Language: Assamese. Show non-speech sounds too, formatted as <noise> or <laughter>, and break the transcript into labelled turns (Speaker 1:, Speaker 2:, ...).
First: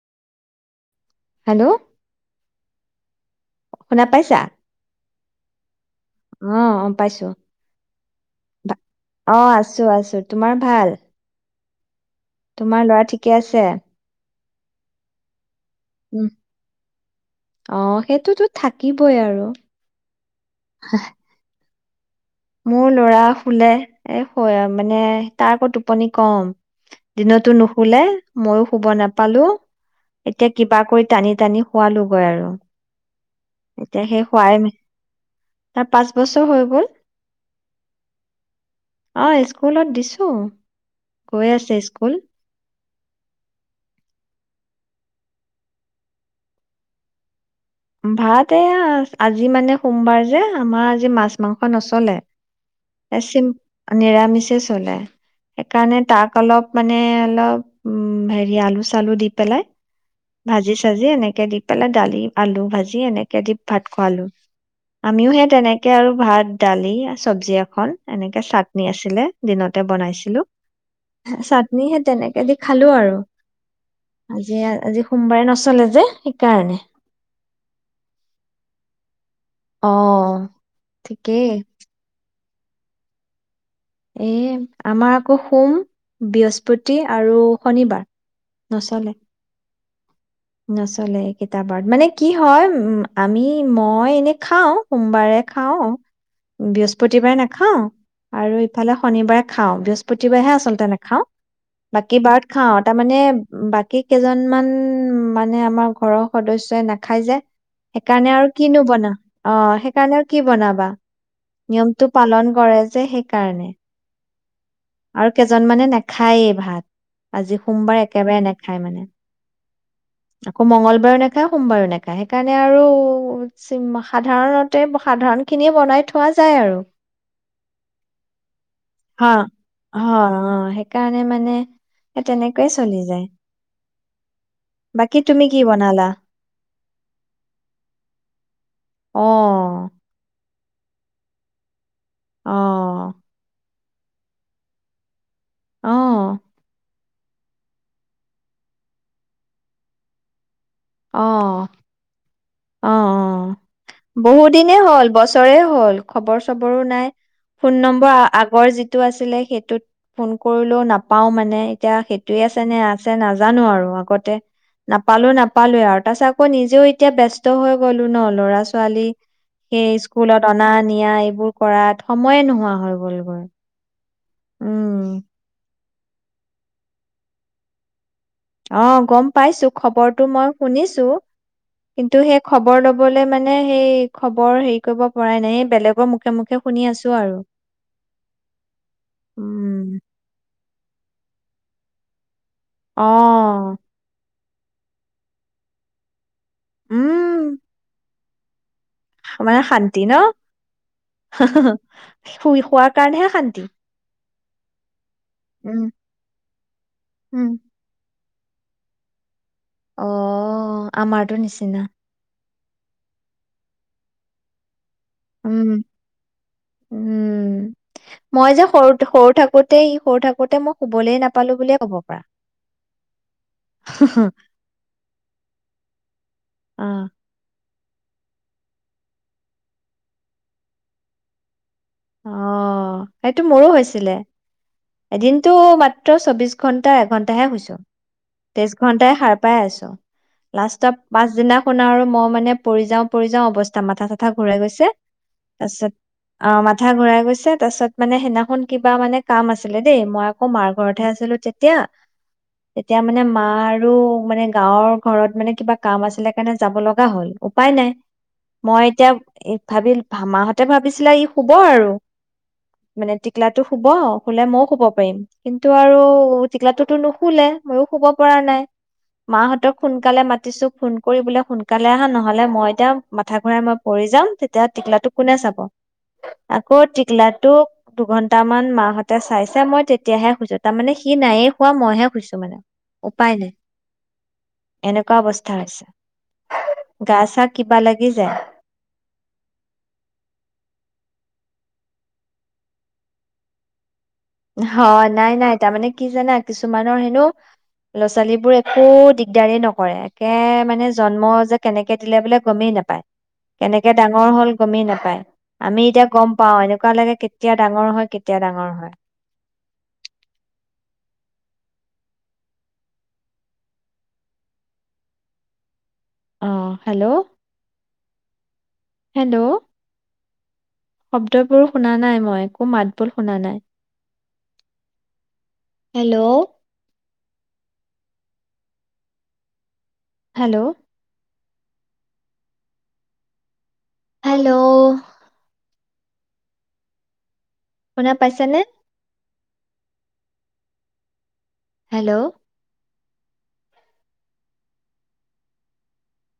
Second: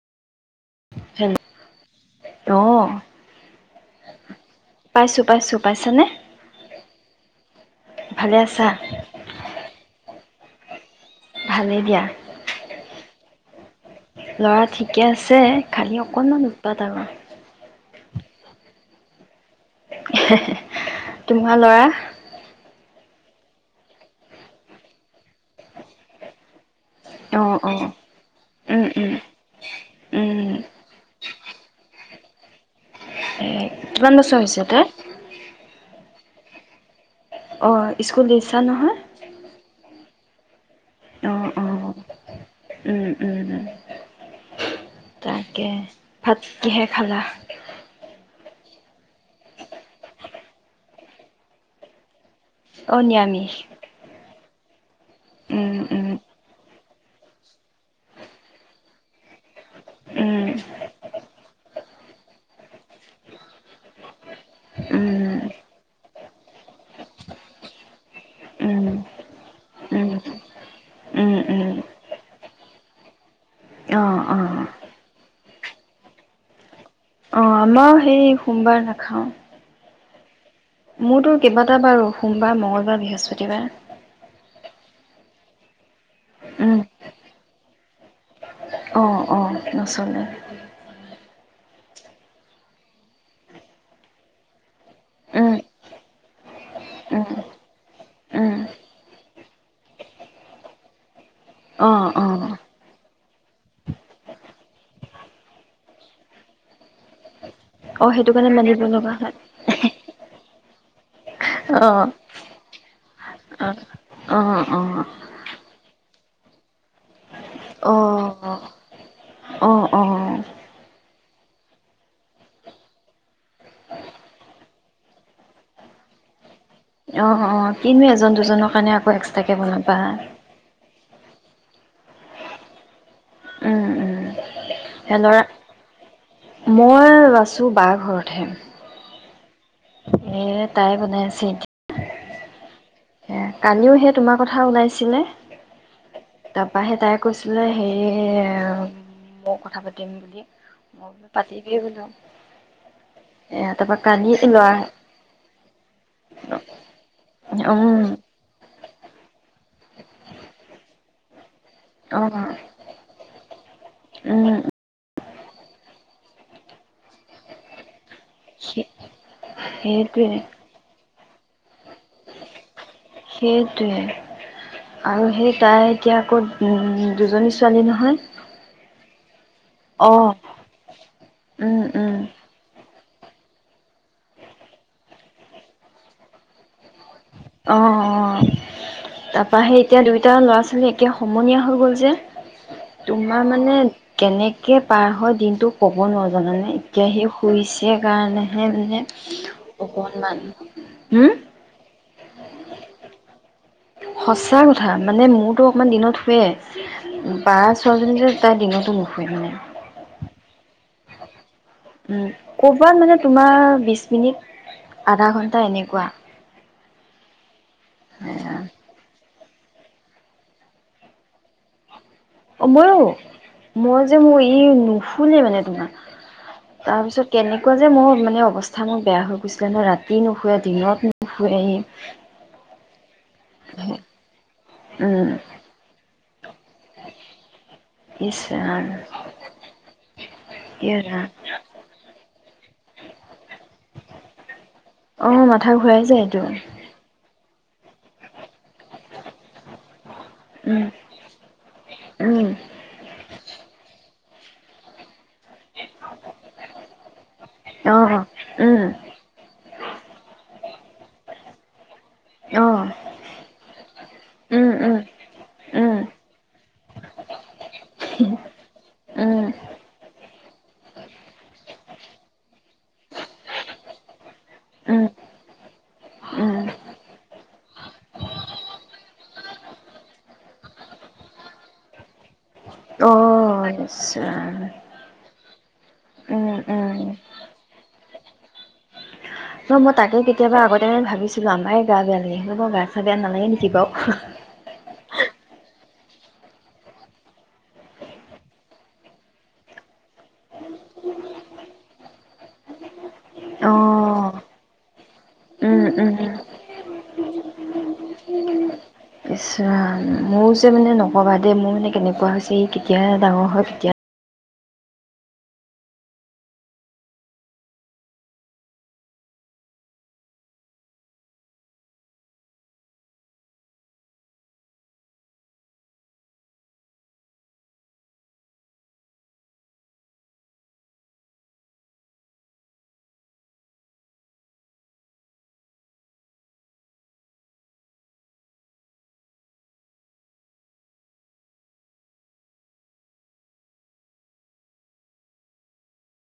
Speaker 1: হেল্ল',
Speaker 2: অ'
Speaker 1: শুনা পাইছা?
Speaker 2: পাইছোঁ পাইছোঁ পাইছানে
Speaker 1: অ অ পাইছো
Speaker 2: ভালে আছা
Speaker 1: অ আছো আছো তোমাৰ ভাল
Speaker 2: ভালেই দিয়া।
Speaker 1: তোমাৰ ল'ৰা ঠিকে আছে
Speaker 2: ল'ৰা ঠিকে আছে। খালি
Speaker 1: উম
Speaker 2: অকণমান উৎপাত আৰু
Speaker 1: অ সেইটোতো থাকিবই আৰু
Speaker 2: হে হে তোমাৰ ল'ৰা
Speaker 1: মোৰ ল'ৰা শুলে এ হয় মানে তাৰ আকৌ টোপনি কম দিনতো
Speaker 2: অ' অ'
Speaker 1: নুশুলে ময়ো
Speaker 2: উম
Speaker 1: শুব
Speaker 2: উম
Speaker 1: নেপালো
Speaker 2: উম
Speaker 1: এতিয়া কিবা কৰি টানি তানি শোৱালোগৈ আৰু
Speaker 2: এ
Speaker 1: এতিয়া
Speaker 2: কিমান
Speaker 1: সেই
Speaker 2: বছৰ
Speaker 1: শুৱাই
Speaker 2: হৈছে তাৰ?
Speaker 1: তাৰ পাঁচ বছৰ হৈ গ'ল।
Speaker 2: অহ, স্কুল দিছা নহয়? অ'
Speaker 1: গৈয়ে আছে
Speaker 2: অ'
Speaker 1: স্কুল
Speaker 2: উম উম তাকে ভাত কিহে খালা
Speaker 1: ভাত এয়া আজি মানে সোমবাৰ যে আমাৰ আজি মাছ মাংস নচলে
Speaker 2: অ'
Speaker 1: এ চিম
Speaker 2: নিৰামিষ
Speaker 1: নিৰামিষ ছল <unintelligible>
Speaker 2: উম
Speaker 1: সেইকাৰণে
Speaker 2: উম
Speaker 1: তাক অলপ মানে অলপ উম হেৰি আলু চালু দি পেলাই
Speaker 2: উম
Speaker 1: ভাজি চাজি এনেকে দি পেলাই দালি আলু ভাজি এনেকে দি ভাত খোৱালো আমিও
Speaker 2: উম
Speaker 1: সে তেনেকে আৰু ভাত দালি চব্জি এখন এনেকে চাটনি
Speaker 2: উম
Speaker 1: আছিলে দিনতে
Speaker 2: উম
Speaker 1: বনাইছিলো
Speaker 2: উম উম
Speaker 1: চাটনি সেই তেনেকে দি খালো আৰু
Speaker 2: অ'
Speaker 1: আজি
Speaker 2: অ'
Speaker 1: আজি সোমবাৰে নচলে যে সেইকাৰণে
Speaker 2: অ আমাৰ সেই সোমবাৰ নেখাও
Speaker 1: অ'
Speaker 2: মোৰটো
Speaker 1: ঠিকেই।
Speaker 2: কেইবাটা বাৰু সোমবাৰ মঙ্গলবাৰ বৃহস্পতিবাৰ
Speaker 1: এ আমাৰ আকৌ সোম,
Speaker 2: উম
Speaker 1: বৃহস্পতি আৰু শনিবাৰ নচলে
Speaker 2: অ', অ', নচলে।
Speaker 1: নচলে কেইতা বাৰত মানে কি হয় উ আমি মই এনেই খাওঁ সোমবাৰে
Speaker 2: উম
Speaker 1: খাওঁ
Speaker 2: উম
Speaker 1: বৃহস্পতিবাৰে নেখাওঁ আৰু
Speaker 2: উম
Speaker 1: ইফালে শনিবাৰে খাওঁ বৃহস্পতিবাৰে হে আচলতে নেখাওঁ
Speaker 2: অ',
Speaker 1: বাকী বাৰত
Speaker 2: অ',
Speaker 1: খাওঁ তাৰমানে বাকী কেইজনমান মানে আমাৰ ঘৰৰ সদস্যই নেখাই যে
Speaker 2: অ', সেইটো
Speaker 1: সেইকাৰণে
Speaker 2: কাৰণে
Speaker 1: আৰু
Speaker 2: মানিব
Speaker 1: কিনো বনা
Speaker 2: লগা হয়
Speaker 1: অ সেইকাৰণে আৰু কি বনাবা?
Speaker 2: অ',
Speaker 1: নিয়মটো পালন কৰে যে সেইকাৰণে।
Speaker 2: অ', অ' অ', অ',
Speaker 1: আৰু কেইজন মানে নে খায়েই ভাত আজি সোমবাৰে একেবাৰে
Speaker 2: অ',
Speaker 1: নাখায় মানে
Speaker 2: অ', অ',
Speaker 1: আকৌ মঙ্গলবাৰেও নাখায় সোমবাৰেও নাখায় সেইকাৰণে আৰু সাধাৰণতে সাধাৰণ খিনিয়ে বনাই থোৱা যায় আৰু
Speaker 2: অ' কিনো এজন দুজনৰ কাৰণে আকৌ এক্সট্ৰাকে বনাম।
Speaker 1: অ' অ' সেইকাৰণে মানে সেই তেনেকৈ চলি যায়।
Speaker 2: উম
Speaker 1: বাকী তুমি কি বনালা?
Speaker 2: <unintelligible> মই আছো বাৰ ঘৰতহে।
Speaker 1: অ'
Speaker 2: <unintelligible> তাই বনাই আছে
Speaker 1: অ'।
Speaker 2: এতিয়া কালিও সে তোমাৰ কথা ওলাইছিলে।
Speaker 1: অ
Speaker 2: তাপাহে তাই কৈছিলে হেৰি মই কথা পাতিম বুলি। মই বোলো
Speaker 1: অ',
Speaker 2: পাতিবিয়ে বোলো।
Speaker 1: অ', অ',
Speaker 2: এ তাৰপৰা কালি ল'ৰা
Speaker 1: বহুদিনে হ'ল, বছৰে হ'ল, খবৰ চবৰো নাই ফোন
Speaker 2: উম
Speaker 1: নম্বৰ আগ গৰ যিটো আছিলে সেইটোত ফোন কৰিলেও নাপাওঁ মানে এতিয়া
Speaker 2: অ'
Speaker 1: সেইটোৱে আছে নে আছে নাজানো আৰু আগতে
Speaker 2: উম
Speaker 1: নাপালো নাপ পালোৱে আৰু তাৰপাছত আকৌ নিজেও এতিয়া ব্যস্ত হৈ গ'লো ন। ল'ৰা ছোৱালী সেই
Speaker 2: সেইটোৱে
Speaker 1: স্কুলত অনা নিয়া এইবোৰ কৰাত সময়ে নোহোৱা হয়।
Speaker 2: সেইটোৱে। আৰু সেই তাই এতিয়া আকৌ উম দুজনী ছোৱালী নহয়।
Speaker 1: অ', কম পাইছো খবৰটো
Speaker 2: অ'
Speaker 1: মই শুনিছো,
Speaker 2: উম উম
Speaker 1: কিন্তু সেই খবৰ ল'ব বলে মানে হেই খবৰ হেৰি কৰিব পৰাই নাই বেলেগৰ মুখে, মুখে শুনি আছো আৰু
Speaker 2: অ', অ', তাপা সেই
Speaker 1: উম
Speaker 2: এতিয়া দুইটা ল'ৰা ছোৱালী একে সমনীয়া হৈ গ'ল যে। তোমাৰ মানে
Speaker 1: অ',
Speaker 2: কেনে কে পাৰ হয়, দিনটো ক'ব নোৱা জানানে এতিয়া সি
Speaker 1: উম,
Speaker 2: শুইছে কাৰণে মানে
Speaker 1: মানে শান্তি ন?
Speaker 2: অকণমান। উম
Speaker 1: শুই শোৱাৰ কাৰণেহে শান্তি।
Speaker 2: সঁচা কথা। মানে মোৰতো
Speaker 1: উম,
Speaker 2: অকণমান দিনত শোৱে
Speaker 1: উম।
Speaker 2: বা ছোৱালীজনী যে তাই দিনত টো নুশুৱে মানে।
Speaker 1: অ' আমাৰ টো নিচিনা
Speaker 2: উম। ক'বাত মানে তোমাৰ বিশ মিনিট আধা
Speaker 1: উ
Speaker 2: ঘন্টা এনেকুৱা
Speaker 1: উম মই যে সৰু সৰু থাকো থাকোতেই ই সৰু থাকোতে মই শুবলে নাপালো বুলিয় ক'ব পাৰা।
Speaker 2: অ মইয়ো মই যে মোৰ ই নুফুলে মানে তোমাৰ
Speaker 1: অ',
Speaker 2: তাৰপিছত কেনেকে এনেকুৱা যে মোৰ মানে অৱস্থা মোৰ বেয়া হৈ গৈছিলে নহয় ৰাতি নুশুৱে দিনত নুশুৱে সি
Speaker 1: অ সেইটো মোৰো হৈছিলে
Speaker 2: উম
Speaker 1: এদিনতো মাত ত চৌবিশ ঘন্টা এঘন্টাহে শুইছো
Speaker 2: ইচ
Speaker 1: তেইশ
Speaker 2: ৰাম
Speaker 1: ঘন্টাই সাৰ পাই আছো লাষ্টত
Speaker 2: ইয়ে ৰাম
Speaker 1: পাছদিনাখন আৰু মই মানে পৰি যাও পৰি যাও অৱস্থা মাথা চাথা ঘূৰাই গৈছে
Speaker 2: অ
Speaker 1: তাৰ
Speaker 2: মাথা
Speaker 1: পিছত
Speaker 2: ঘূৰাই যায় এইটো
Speaker 1: আহ গৈছে তাৰ পিছত মানে সেই দিনা খন কিবা মানে কাম আছিলে দেই মই আকৌ মাৰ
Speaker 2: উম
Speaker 1: ঘৰতহে আছিলো তেতিয়া
Speaker 2: উম
Speaker 1: তেতিয়া মানে মা আৰু মানে গাঁৱৰ ঘৰত মানে কিবা কাম আছিলে কাৰণে যাব লগা হ'ল উপায় নাই
Speaker 2: অ উম
Speaker 1: মই এতিয়া ভাবিল মাহত তে ভাবিছিলে ই শুব আৰু
Speaker 2: অ
Speaker 1: মানে টিকলাটো শুব শুলে মইও
Speaker 2: উম
Speaker 1: শুব
Speaker 2: উম
Speaker 1: পাৰিম কিন্তু আৰু
Speaker 2: উম
Speaker 1: টিকলাটো টো নুশুলে। মইয়ো শুব পৰা নাই মাহঁতক সোনকালে মা মাতিছো ফোন কৰি বোলে সোনকালে আহা নহলে মই এতিয়া মাথা ঘূৰাই মই পৰি যাম। তেতিয়া টিকলাটো কোনে চাব?
Speaker 2: উম
Speaker 1: আকৌ টিকলাটোক দুঘন্টামান মাঁহতে চাইছে মই তেতিয়াহে শুইছো। তাৰমানে সি নাইয়ে শুৱা মইহে শুইছো মানে। <unintelligible>
Speaker 2: অ' আচ্ছা
Speaker 1: এনেকুৱা বস্তু
Speaker 2: উম উম
Speaker 1: গা চা কিবা লাগি যায়
Speaker 2: ন মই তাকে কেতিয়াবা আগতে ম ভাবিছিলো আমাৰ গা বেয়া লাগে <unintelligible> গা চা বেয়া নালাগে নেকি বাৰু
Speaker 1: হয় নাই নাই তাৰমানে কি জানা কিছুমানৰ হেনো ল'ৰা ছোৱালীবোৰ একো দিগদাৰে নকৰে একে মানে জন্ম যে কেনেকে দিলে বোলে গমেই নাপায় কেনেকে
Speaker 2: অ'
Speaker 1: ডাঙৰ হ'ল গমেই নাপায়
Speaker 2: উম
Speaker 1: আমি এতিয়া
Speaker 2: উম
Speaker 1: গম পাও এনেকুৱা লাগে কেতিয়া ডাঙৰ হয় কেতিয়া ডাঙৰ হয়
Speaker 2: ইছ ৰাম মোৰ যে মানে নক'বা দে মোৰ মানে কেনেকুৱা হৈছে ই কেতিয়া ডাঙৰ হয় কেতিয়া
Speaker 1: অ হেল্ল'। হেল্ল' শব্দবোৰ শুনা নাই মই একো মাতবোৰ শুনা নাই হেল্ল'। হেল্ল' হেল্ল' শুনা পাইছা নে হেল্ল'